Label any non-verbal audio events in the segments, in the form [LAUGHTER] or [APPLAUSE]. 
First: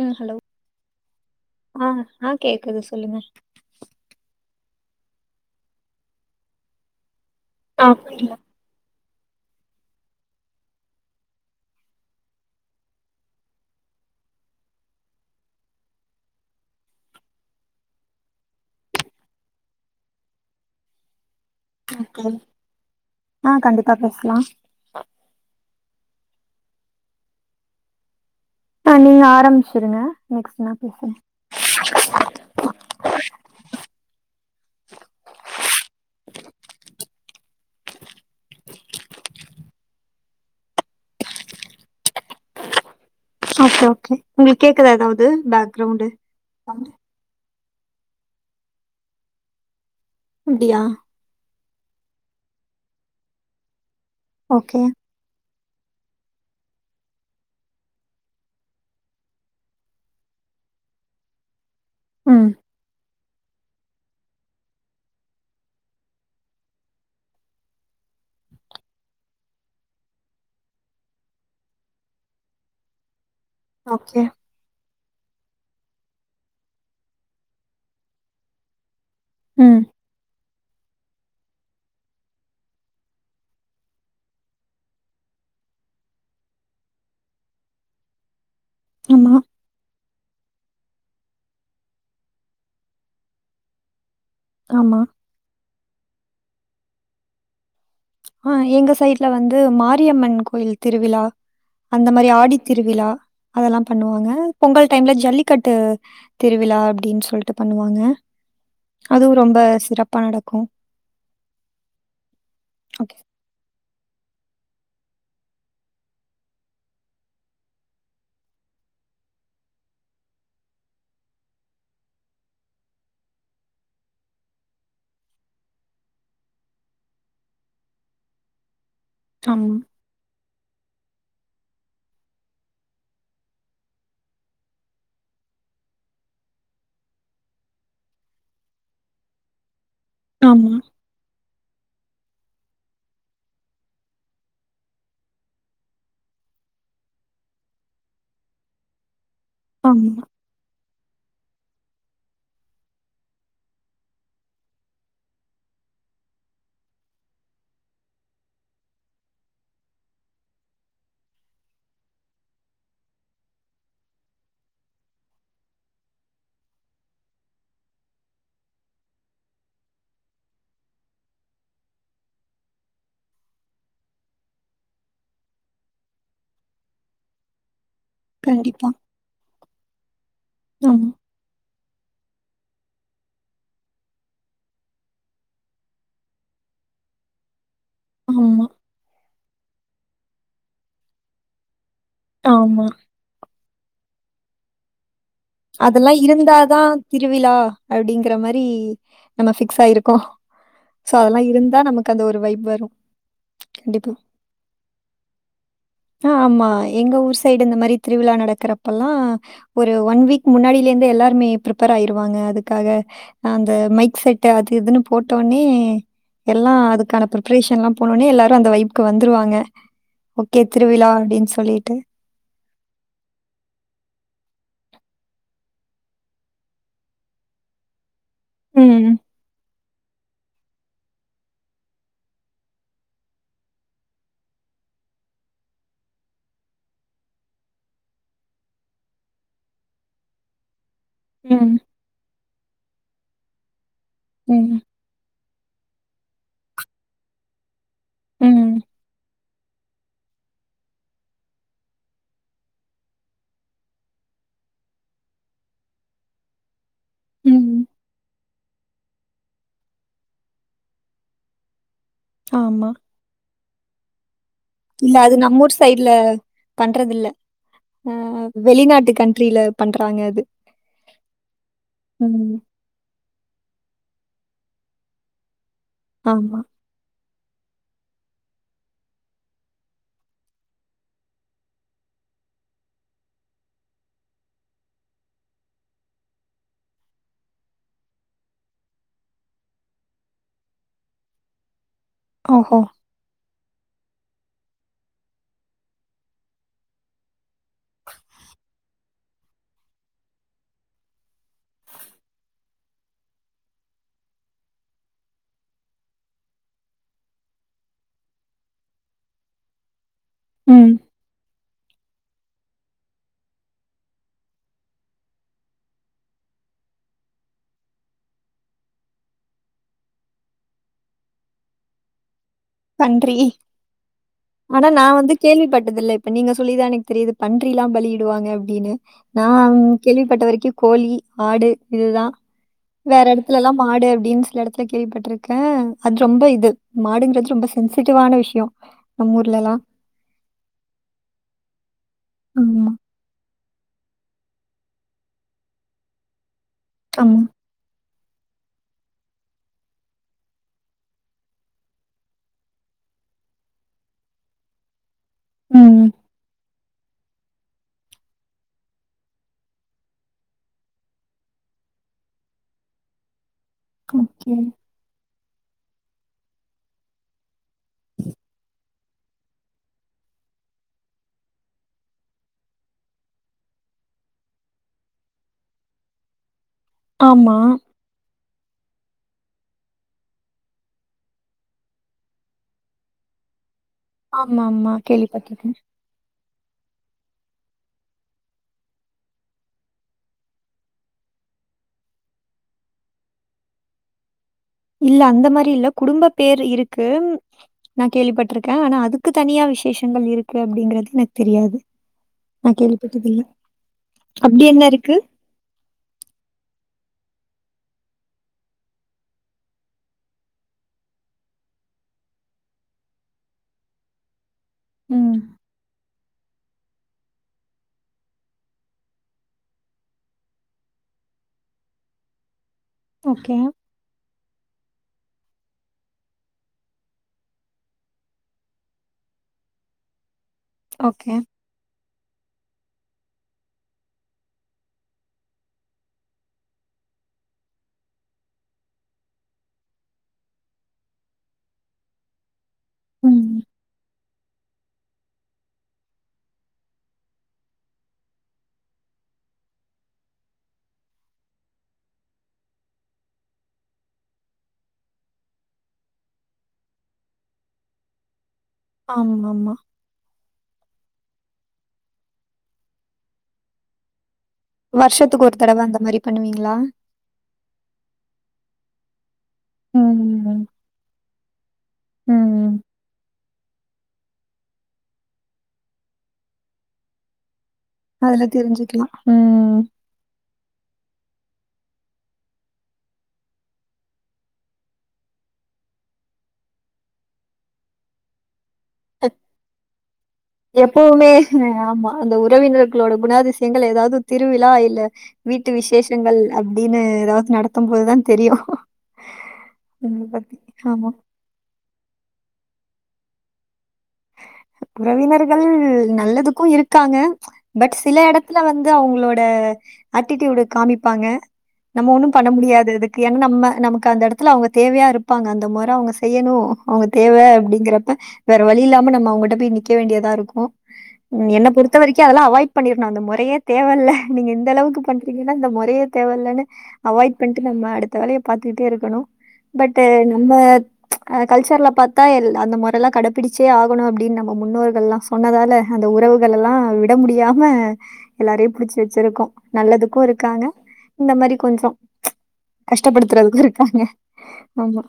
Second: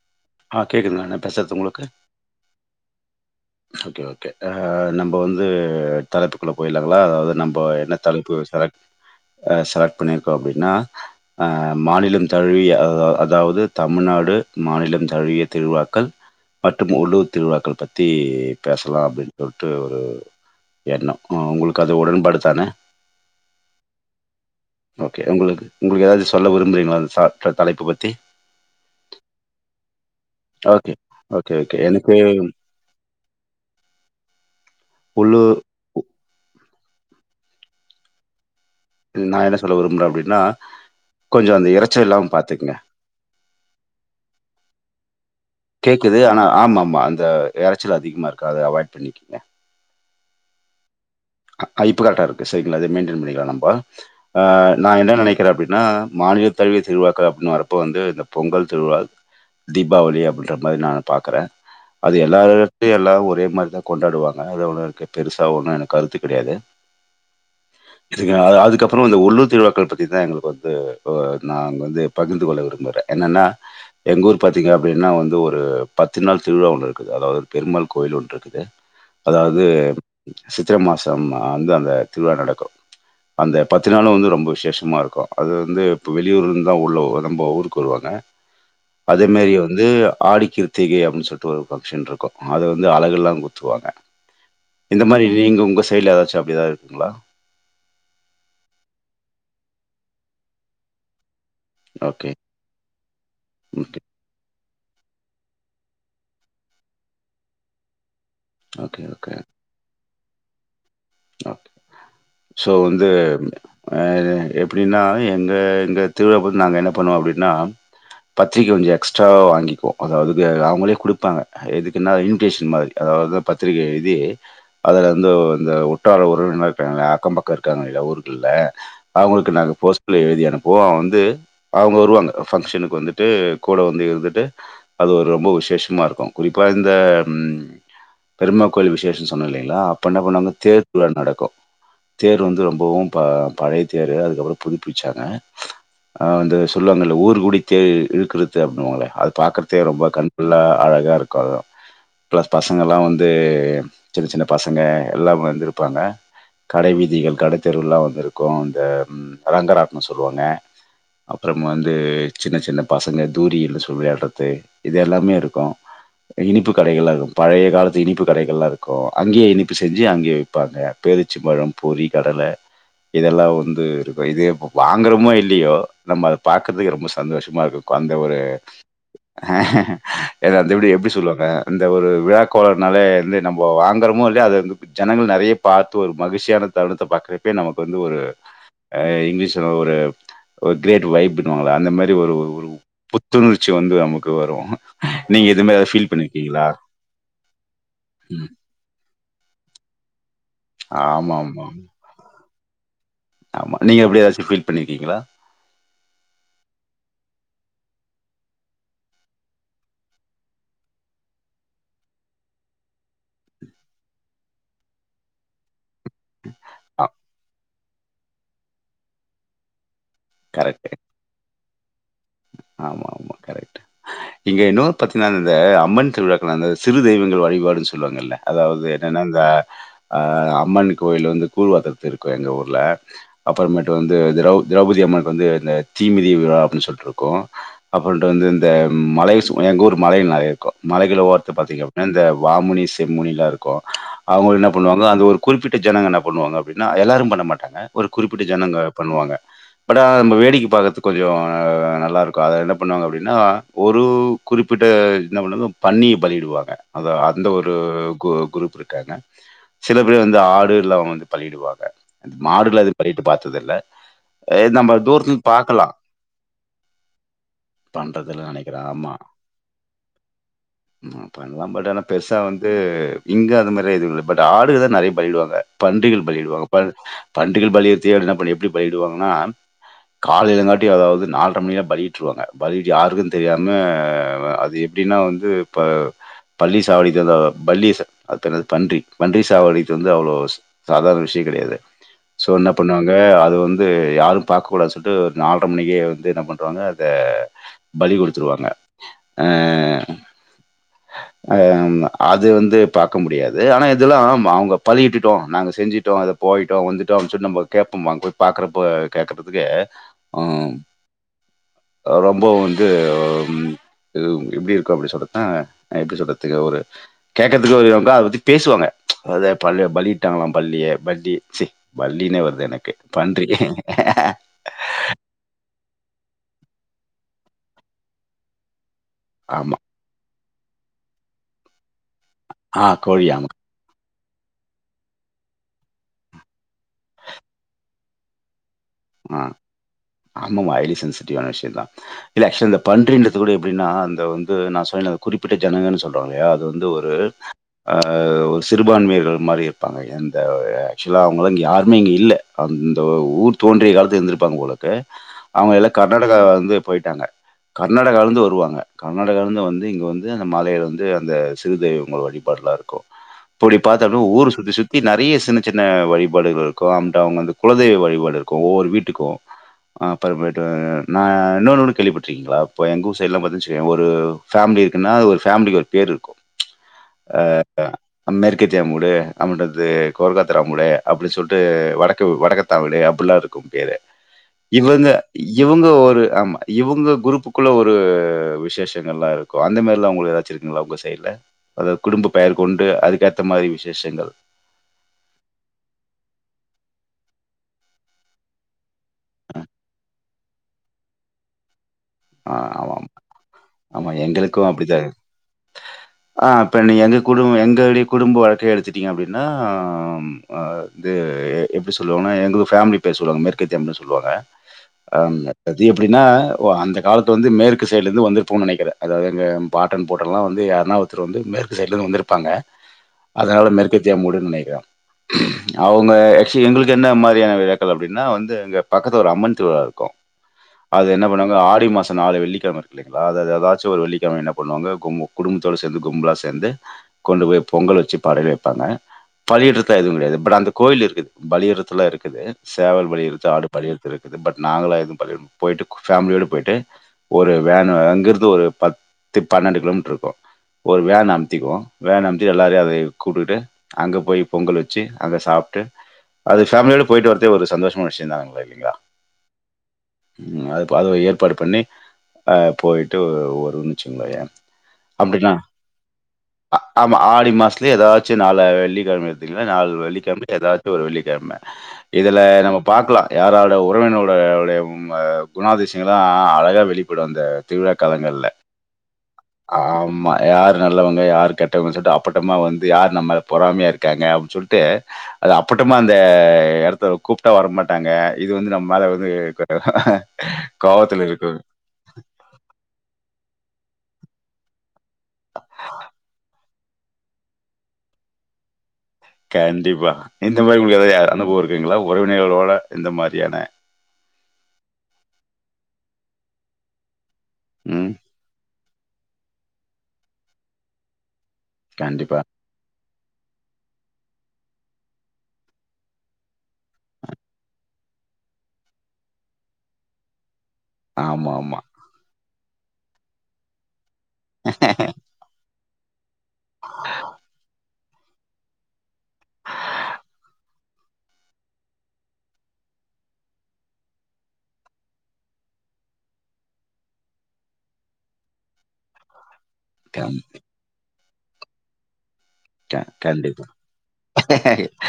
ம் ஹலோ ஆ கேட்குதுங்க. நான் பேசுறது உங்களுக்கு? ஆஹ் ஆஹ் கேக்குது சொல்லுங்க ஓகே ஓகே அ நம்ம வந்து தலைப்புக்குள்ள போய்லாங்ளா நம்ப ஆ என்ன தலைப்பு புரியல. சார் ஆ சார் புனேக்கோ அப்டினனா அஹ் மாநிலம் தழுவிய அதாவ அதாவது தமிழ்நாடு மாநிலம் தழுவிய திருவிழாக்கள் மற்றும் உள்ளூர் திருவிழாக்கள் ப த்தி பேசலா அப்டின் சொல்ட்டு ஒரு எண்ணோ ஒ உங்களுக்கு அது ஓகே உடன்பாடுதான ஆ கண்டிப்பா பேசலா ஓகே உங்களுக்கு உங்களுக் எதாவது சொல்ல விருப் ங்களா சார் அ ச தலைப்பு பத்தி ஆஹ் நீங்க ஆரம்பிச்சிருங்க நெக்ஸ்ட் நா ஓகே. பேசுற ஓகே, ஓகே. எனக்கு உள்ளூர் நா என்ன சொல்ல விரும்புற அப்டின்னா கொஞ்ச அந்த எரச்ச இல்லாம பாத்துக்ங்க ஓகே ஓகே உங்களுக்கேக்குதா எதாவது கேக்குது ஆனா ஆமம் மா அந்த எரச்சல் அதிகமாருக்க அத அவாய்ட் பண்ணிக்கோங்க அப்டியா இப்போ கரெக்டாருக்கு சரிங்களா அதே மெய்ன்டெய்ன் பண்ணிக்களா நம்பா ஆ ஓகே நா என்ன நெனைக்கிற அப்படின் னா மாநில தழுவிய திருவிழாக்கள் அப்டின்னு வரப்ப வந்து இந்த பொங்கல் திருவிழா தீபாவளி அப்டின்ற மாரி நா பாக்கற அது ம் எல்லாவர்ட்டை எல்லாவு தே மாரி தா கொண்டாடுவாங்க அ ஒனக்கு பெருசா ஒம் எனக்கு கருத்து கெடயாது இது அ அ அதுக்கப்பற இந்த உள்ளூர் திருவிழாக்கள் பத்தி தா எங்களுக்கு வந்து ஒ நா வந்து பகிர்ந்து கொள்ள விரும்புற என்னன்னா ஓகே எங்க ஊர் பாத்திங்க அப்டின்னா வந்து ஒரு பத்து நாள் திருவிழா ஒன்னு இருக்குது அதாவது பெருமாள் கோவில் ஒன்ருக்குது அதாவ்து ம் சித்திர மாசம் அ வந்து அந்த திருவிழா நடக்கு அந்த பத்து நாளும் வந்து ரொம்ப விசேஷமா இருக்கு அது வந்து இப்போ வெளியூர்ந்தா உள்ள நம்ம ஊருக்கு வருவாங்க அதே ஆமா மாரி வந்து ஆடி கிருத்திகை அப்ன்னு சொல்ட்டு ஒரு பஃங்க்ஷன் இருக்கு அத வந்து அலகல்லாங்குத்துவாங்க ஆமா உங்க சைட்ல ஏதாச்சு அப்டிதா இருக்ங்ளா ஆஹ் எங்க சைட்ல வந்து மாரியம்மன் கோயில் திருவிழா அந்த மாரி ஓகே ஆடி திருவிழா அதெல்லாம் ஓகே பண்ணுவாங்க பொங்கல் டைம்ல ஜல்லிக்கட்டு திருவிழா அப்டின் சொல்ட்டு பண்ணுவாங்க ஓகே ஓகே அதுவு ரொம்ப சிறப்பா நடக்கும் க்கோம் ஓகே சோ வந்து அப்படின்னா எங்க எங்க திருவிழாக்கு வந்து நாங்க என்ன பண்ணுவோம் அப்படின்னா பத்திரிக்கை கொஞ்ச எக்ஸ்ட்ராவா வாங்கிக்குவோம் அதாவது அவங்களே கொடுப்பாங்க எதுக்குன்னா இன்விடேஷன் மாதிரி அதாவது பத்திரிக்கை எழுதி அதுல வந்து அந்த உற்றார்கள் உறவினர் கிராங்கில்ல அக்கம் பக்கம் இருக்காங்க இல்ல ஊருக்குள்ள அவங்களுக்கு நாங்க ஆமா போஸ்டல எழுதி அனுப்பவோம் அவ வந்து அவங்க வருவாங்க ஃபங்ஷனுக்கு வந்துட்டு கூட வந்து இருந்துட்டு அது ஒரு ரொம்ப விசேஷமா இருக்கும் குறிப்பா இந்த பெருமா கோவில் விசேஷம் சொன்ன இல்லிங்களா பண்ண பண்ணாங்க ஆமா தேர்க்குல நடக்கும் தேர் வந்து ரொம்பவும் பழைய தேர் அதுக்கப்புறம் புதுப்பிச்சாங்க வந்து சொல்லுவாங்கள ஊரு கூடி தேர் இலுக்குறது அப்படின்வாங்களே அது பாக்கறதே ரொம்ப ஆமா கல்புல்லா அழகாக இருக்கு பிளஸ் பசங்க எல்லாம் வந்து சின்ன சின்ன பசங்க எல்லாமே வந்திருப்பாங்க கடை வீதிக கடை தெருவுலாம் வந்து இருக்கும் அந்த ரங்கராட்னம் சொல்லுவாங்க அப்புறம் வந்து சின்ன சின்ன பசங்க தூரியனு சொல்லி விளையாடுறது இது எல்லாமே இருக்கும் இனிப்புக் கடைகள் லாம் இருக்கு பழைய காலத்து இனிப்பு கடைகள்லா இருக்கு அங்கே இனிப்பு செஞ்சு அங்கே விபாங்கா [UNINTELLIGIBLE] பொறி கடல இதெல்லாம் வந்து இதையும் இதுப்போ வாங்குறமோ இல்லையோ நம்ம அதை பாக்கறதுக்கு ரொம்ப சந்தோஷமா இருக்கும் அந்த ஒரு கண்டிப்பா அந்த வீடு ஆமா எப்டி சொல்லுவாங்க அந்த ஒரு விழாக்கோலம்னாலே வந்து நம்ம வாங்குறமோ இல்லையா அதை வந்து ஜனங்கள் நறைய பாத்து ஒரு மகிழ்ச்சியான தருணத்த பாக்றே இப்பயே நமக்கு வந்து ஒரு ஆமா, இங்கிலீஷ்ல ஒரு கிரேட் வைப் ன்வாங்களே அந்த மாதிரி ஒரு ஒரு ஆமா. புத்துணர்ச்சி வந்து நமக்கு ம்ம் வரும் அதெல்லாம் இருந்தாதான் திருவிழா அப்படிங்கற மாரி நம்ம சயிருக்கும் சோ ஆமா அதெல்லாம் ஆமா இருந்தா நமக்கு அது ஒரு வைப் வரும் ஆமா நீங்க கண்டிப்பா. எப்படி ஏதாச்சும் ஃபீல் பண்ணிருக்கீங்களா ஆ ஆமா. எங்க ஊர் சைடு இந்த மாதிரி திருவிழா நடக்கிறப்பல்லாம் ஒரு ஒன் வீக் முன்னாடியிலே இருந்து எல்லாருமே ப்ரப்பேர் ஆயிருவாங்க அதுக்காக அந்த மைக் செட் அது இதுன்னு போட்டஒன்னே எல்லாம் ஆ அதுக்கான பிரிப்பரேஷன்லாம் போனோனே எல்லாரும் அந்த வைபுக்கு வந்துருவாங்க ஓக்கே கரெக்ட் திருவிழா அப்டின்னு சொல்லி டம் ஆமா ஆமா கரெக்ட் இங்க இன்னொரு பத்துநாங்க இந்த அம்மன் திருவிழாக்க அந்த சிறு தெய்வங்கள் வழிபாடுன்னு சொல்லுவாங்கல்ல அதாவது ம். என்னன்னா இந்த ஆஹ அம்மன் கோயில் வந்து கூழ்வாத்திரத்து இருக்கோ எங்கள் ஊர்ல அப்பறமேட்டு வந்து திரௌ திரௌபதி அம்மன் வந்து இந்த தீமிதி விழா அப்படின்னுசொல்ட்டு இருக்கும் இருக்கும் அப்ரண்ட்டு இந்த மலேஷ் எங்க ஊர் மலை நறைய இருக்கும் மலைகளளை ஓரத்து ம். பாத்தீங்க அப்டனா இந்த வாமுனி செம்முனியிலாம் இருக்கும் அவுங்க என்ன ம். பண்ணுவாங்க அந்த ஒரு குறிப்பிட்ட ஜனங்க என்ன பண்ணுவாங்க அப்டின்னா எல்லாரும் பன்ன மாட்டாங்க ஒரு குறிப்பிட்ட ம். ஜனங்க பண்ணுவாங்க பட் நம்ம வேடிக்கை பாக்கறதுக்கு கொஞ்சம் நல்ல நல்லா இருக்கோ அத என்ன பண்ணுவாங்க அப்டின்னா ஒரு குறிப்பிட்ட என்ன பன்னுவங்க நா பண்ணியை பலியிடுவாங்க அத அந்த ஒரு ம். குரூப் இருக்காங்க சில பேர் வந்து ஆடு இல்ல வந்து பலியிடுவாங்க மாடுல ஆமா. இது பலியிட்டு பாத்தது இல்ல இல்ல அது நம்ஊர் சைடுல பண்றதில்ல. அ பண்றதுல நனைக்கிறேன் வெளிநாட்டு ஆமா கண்ட்ரில பண்றாங்க அது. ம் பண்ணலாம் பட் ஆனா பெருசா ம். வந்து இங்க அது மாதிரி எது இல்ல பட் ஆடுதான் நறைய பலியிடுவாங்க பன்றிகள் ஆமா. பலியிடுவாங்க ப பண்டிகள் பலியத்த எப்டி பலியிடுவாங்கன்னா காலயிலங்காட்டி அதாவது நா டம்ன்னியா பலியிட்டுருவாங்க பலிட்டு யாருக்கும் தெரியாம அது எப்புடின்னா வந்து இப்ப பல்லி சாவடி வந்து பல்லி சா அது பெருன்னாது பன்றி பன்றி சாவடிக்கறது வந்து அவ்ளோ சாதரண விஷயோ கெடையாது சோ என்ன ஓஹோ! பண்ணுவாங்க அது வந்து து யாரும் பாக்கக்கூடது சொல்ட்டு நாலட்ற மணிக்குகே வந்து என்ன பண்றாங்க அத பலி குடுத்துருவாங்க அஹ் அஹ் அது வந்து பாக்க முடியாது ஆனா இதெல்லா அவங்க பலியிட்டுட்டோ நாங்க செஞ்சிட்டோ அத போயிட்டோ வந்துட்டோ அப்டினு சொல்லி நம்ம கேப்பமா அங்க போய் பாக்கறப்ப கேக்கறதுக்கே உம் ம். ரொம்ப வந்து எப்டி இருக்கு அப்டி சொல்றதா எப்டி சொல்றதுக்கு ஒரு கேக்கறதுக்கு ஒரு [UNINTELLIGIBLE] அத பத்தி பேசுவாங்க அதாவது பல்லு பலியிட்டாங்களா பல்லிய பல்லி சே பல்லினே வருது பன்றி ஆனா நா வந்து கேள்வி பட் டுதில இப்ப நீங்க சொல்லிதா எனக்கு தெரியுது பன்றி ல்லா பலிஇடுவாங்க அப்டினு நா ஆமா. கேள்விப்பட்டவரை கி கோழி ஆடு இதுதா ஆ வேற கோழி ஆமா. எடத்துல எல்லா மாடு டிம்ஸ் சில எடத்துல கேள்விப்பட்டிருக்கே அது ரொம்ப இது மாடுன்றது ரொம்ப சென்சிட்டிவான விஷயோ மா ஆமாமா ஹய்லி சென்சிட்டிவ் ஆன விஷய தா இல்ல ஆக்சுவலா ஆமா, பன்றின்றது கூட எப்டினா அந்த வந்து நா சொன்னேல குறிப்பிட்ட ஜனங்கள் சொல்ரோல்லையா அது வந் எந்த ஒரு ஆமா. அ அஹ் ஒரு சிறுபான்மையர்கள் மாரி இருப்பாங்க எந்த ஆக்சுவலா அவுங்களா இங்கே யாருமே இங்கே இல்ல அந்த ஊர் தோன்றிய காலத்தில இருந்திருப்பாங்க போலக்க அவுங்க எல்லா ம். கர்நாடகா ல ருந்து போயிட்டாங்க கர்நாடகால ருந்து வருவாங்க கர்நாடகால இருந்து வந்து இங்க வந்து அந்த மாலேல வந்து அந்த சிறு தெய்வங்கள் வழிபாடுலா இருக்கு இப்டி பாத்தாலு ஊரு ஓகே. சுத்தி சுத்தி நெறைய சின்ன சின்ன வழிபாடுகள்ருக்கு அங்ட்டு அவுங்க வந்து குலதெய்வ வழிபாடு ஒரு வீட்டுக்கு அப்புற மேட்டு நா இன்னொன்னு ஒன்னு கேள்விப்பட்டிருக்கீங்களா இப்ப எங்க ஊர் சைடெல்லா பாத்தீங்கன்ன வச்சுக்கோங்க ஒரு ஃபேமிலி இருக்குன்னா ஒவ்வொரு பேமிலிக்கும் ஒரு பேரு இருக்கு ஆமா. அஹ் அமெரிக் தெக்கத்தியாமுடு அப்பின்றது கோர்க்காத்தராமூடு அப்படின்னு சொல்லிட்டு வடக்கு வடக்கத்தா வீடு அப்புல்லருக்கு பேரு ஆமாமா. இவுங்க கேள்விப்பட்டுருக்கேன். இவுங்க ஒரு ஆமா இவுங்க குரூப்க்கு குள்ள ஒரு விசேஷங்கள் எல்லா இருக்கும் அந்த மாதிரிலா உங்களுக்கு ஏதாச்சு இருக்குங்களா உங்க சைட்ல அதாவது குடும்ப பெயர் கொண்டு அதுக்கேத்த மாதிரி விசேஷங்கள் இல்ல அந்த மாதிரி இல்ல குடும்ப பேர் இருக்கு நா கேள்விப்பட்டிருக்கே ஆனா அதுக்கு தனியா விசேஷங்கள் இருக்கு அப்டிங்கறது எனக்கு தெரியாது ஆஹ் நான் ஆமா கேள்விப்பட்டதில்ல. ஆமா எங்களுக்கு அப்படி என்ன அப்டித்தா இரு இருக்கு? ஆஹ் இப்ப நீங்க எந் குடும்ப எங்களுடைய குடும்ப வழக்க எடுத்துட்டிங்க அப்படின்னா இது எப்டி சொல்லுவாங்கன்னா எங்க ஃபேமிலி பேர் சொல்லுவாங்க மேற்கத்தியனு சொல்லுவாங்க ஆஹ் ம். அது எப்புடின்னா ஓ அந்த காலத்து வந்து மேற்கு சைடுல இருந்துப் வந்திருப்போம்னு நெனைக்கிறே அதாவது எங்க பாட்டன் பூட்டன் எல்லா வந்து யாறணாவோருத்தர் வந்து மேற்கு சைடுலருந்து வந்துருப்பாங்க ஓகே. அதாவது மேற்கத்திய மூடுன்னு நெனைக்கிறே அவுங்க அக்சுவலி எங்களுக்கு என்ன மாதிரியான விழாக்கள் அப்டின்னா வந்து எங்க பக்கத்து ஒரு அம்மன் திருவிழாருக்கு அது என்ன ஓகே. பண்ணாங்க ஆடு மாசம் தா ஆடி வெள்ளிக்கிழமை இருக்கு இல்லைங்களா அது ஏதாச்சு ஒரு வெள்ளிக்கிழமை என்ன பண்ணுவாங்க குடும்பத்தோடு சேந்து கும்பலாக சேந்து கொண்டு போய் பொங்கல் வெச்சு படையல் வெப்பாங்க பலியிறது எதுவு கிடையாது பட் அந்த கோவில் இருக்குது பலியிடுதெல்லா இருக்குது சேவல்பலி ம். இருக்கு ஆடு பலி இருக்குது பட் நாங்கெல்லா எதும் பலியிட் போயிட்டு ஃபேமிலியோட போயிட்டு ஒரு வேன் அங்கருந்து ஒரு பத்து பன்னெண்டு கிலோமீட்டர் இருக்கு ஒரு வேன் அம்த்திக்குவோ வேன் அம்ச்சு எல்லாரியு அது கூப்ட்டுக்கிட்டு அங்க போயி பொங்கல் வெச்சு அத சாப்ட்டு அத ஃபேமிலியோட போயிட்டு வரதே ஒரு சந்தோஷமான விஷயம் தா [UNINTELLIGIBLE] ஆமா மாமா உம் அது பதவியேற் ஏற்பாடு பண்ணி அ போயிட்டு ஒ ஒருன்னுச்சுங்களாயா வருஷத்துக்கு அப்டின்னா ஒரு தடவ அந்த மாரி பண்ணுவீங்களா? அ ஆமா ஆடி மாசத்துலயே ஏதாச்சு நாள் வெள்ளி [INAUDIBLE] இல்ல நாள் வெள்ளிக்கிழமை ம். ஏதாச்சும் ஒரு வெள்ளிக்கிழமை இதுல ம். நம்ம பாக்கலா யாரோட உறவினர் அவருடைய குணாதிசயம் இதெல்லா அழகா வெளிப்படும் இந்த திருவிழா அதுல காலங்கள்ல தெரிஞ்சுக்கலாம். ம். ஆமா யாரு நல்லவங்க யார் கெட்டவங்க சொல்ட்டு அப்பட்டமா வந்து யாரு நம்மள பொறாமையா இருக்காங்க அப்படின்னு சொல்ட்டு அத அப்பட்டமா அந்த எடத்துக்கு கூப்ட்டா வர மாட்டாங்க இது வந்து நம் ம்மா தா வந்து வந்து [INAUDIBLE] எப்பவுமே ம் ஆமா அந்த உறவினர்களோட குண அதிசயங்கள் ஏதாவது திருவிழா இல்ல வீட்டு விசேஷங்கள் அப்பிடின்னு ஏதாவது நடக்கும் போதுதான் தெரியும் கண்டிப்பா இத பத்தி. இந்த மாரி உங்களுக்கு ஆமா. ஏதாவது அனுபவ இருக்குங்களா உறவினர்களோட இந்த மாரியான உறவினர்கள் நல்லதுக்கு இருக்காங்க பட் ம். சில எடத்துல வந் து அவுங்களோட ஆட்டி ட்டூயுடு காமிப்பாங்க நம்ம ஒண்ணு கண்டிப்பா. பண்ண முடியாது இதுக் ஏன்னா நம்ம நம்க்கு அந்த எடத்துல அவுங்க தேவையா இருப்பாங்க அந்த மொற அவுங்க செய்யணு அவுங்க தேவ அப்பிடிங்கிறப்ப வேற வழி இல்லாம இன்று நம்ம அவுங்கிட்ட போய் நிக்க வேண்டியதா இருக்கு ம் என்ன ஆமாமா. பொறுத்த வரைக்கு அதெல்லா அவாய்ட் பண்ணிரணு அந்த மொறையே தேவல்ல நீங்க இந்த அளவுக்கு பண்றீங்கன்னா இந்த மொறையே தேவயில்லனு அவாய்ட் பண்ட்டு நம்ம அடுத் வேலய பாத்துட்டே இருக்கணு பட் நம்ம அ கல்ச்சர்ல பாத்தா எல் அந்த மொறல்லா கடபிடிச் த்தே ஆகணு அப்டின் நம்ம முன்னோர்கள்லா சொன்னதால அந்த உறவுகள் எல்லா விட முடியாம எல்லாரையு புடிச்சு வச்சிருக்கோ நல்லதுக்கு கம் இருக்காங்க இந்த மாரி கொஞ்ச க கண்டிப்பா ஆமா.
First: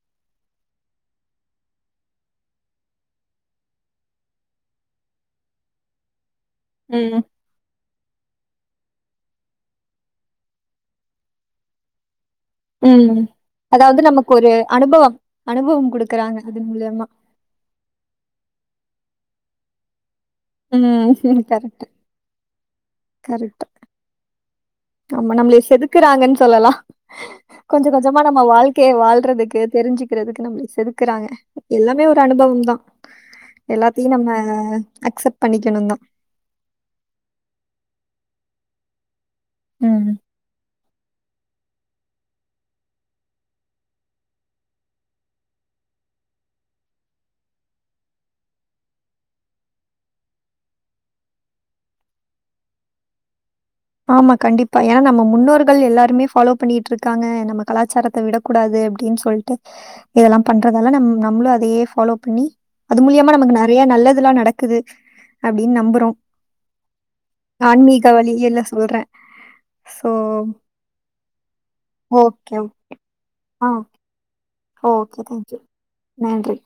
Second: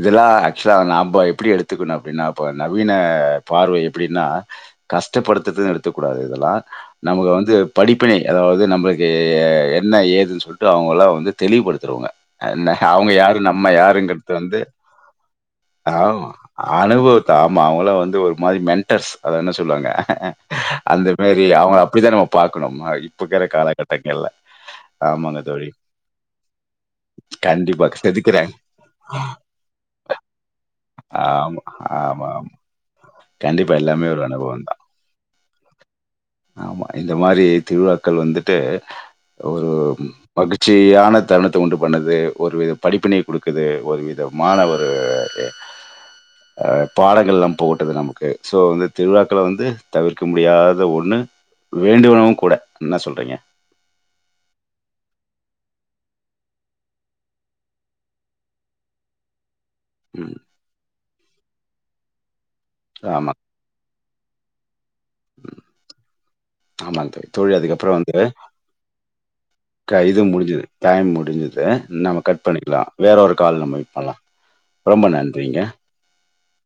இதெல்லா ஆக்சுவலா நாம்ப எப்புடி எடுத் துக்ணு அப்படின்னா இப்ப நவீன பார்வை எப்படின்னா கஷ்டப்படுத்துதுன் எடுத்துக்கூடாது இதல்லா ம். நமக்கு வந்து படிப்பினை அதாவுது நம்மளுக்கு என்ன ஏதுனு சொல்ட்டு அவங்கல்லா வந்து தெளிவுபடுத்துறவங்க அவங்க ம். யாரு நம்ம அதாவது நமக்கு யாருங்கிறது ஒரு வந்து அனுபவம் அனுபவம் ஆமா குடுக்குறாங்க அது மூலியமா. அனுபவத்த ஆமா அவங்கலா வந்து ஒரு மாரி மென்டர்ஸ் அதென்ன சொல்லுவாங்க அந்த ம். மாரி அவங்க கரெக்ட், அப்புடிதா நம்ம பாக்கணும் ஆ இப்பக்கற கரெக்ட். காலகட்டங்கல்ல ஆமா நம்மளய செதுக்குறாங்கன் சொல்லலா கொஞ்ச கண்டிப்பா கொஞ்சமா நம்ம செதுக்குறாங்க. வாழ்க்கைய வாழ்றதுக்கு தெரிஞ்சுக்கிறதுக்கு நம்மளய செதுக்குறாங்க ஆமா, எல்லாமே ஒரு ஆமா, ஆமா. அனுபவம்தா கண்டிப்பா எல்லாமே ஒரு அனுபவந்தா அக்செப்ட் பண்ணிக்கணும் தான். ஆமா இந்த மாரி திருவிழாக்கள் வந்து ஒரு ம். மகிச்சியானத் தருணத்த உண்டு பண்ணுது ஒருவித படிப்பினி குடுக்குது ஒரு விதமான ஒரு அ பாடங்கள் நம் போத் இது நமக்கு சோ வந்து திருவிழாக்களே வந்து தவிர்க்க முடியாத ஒண்ணு வேண்டுவனுவு கூட என்ன சொல்றீங்க ஆமா கண்டிப்பா ஏன்னா நம்ம முன்னோர்கள் எல்லாருமே ஃபாலோ பண்ணிட்டு இருக்காங்க நம்ம கலாச்சாரத்த விடக்க கூடாது அப்டின்னு சொல்லிட்டு ம். இதெல்லா பண்றதலே நம்ம நம்மளு அதயே ஃபாலோ பண்ணி அது ஆமா. மூலியமா நமக்கு நறைய நல்ல ல்லா நடக்குது அப்பிடின்னு நம்புறோ ஆமாங்க தோழி. தோழி அதுக்கப்புறம் ஆன்மீக வந்து வலி யில்ல இது முடிஞ்சுது. டைம் முடிஞ்சுது. நம்ம கட் ஓகே. பண்ணிக்கலா. வேற ஒரு கால் ஆ நம்ம மீட் பண்லா. ஓகே. தேங்க்யூ. நன்றி.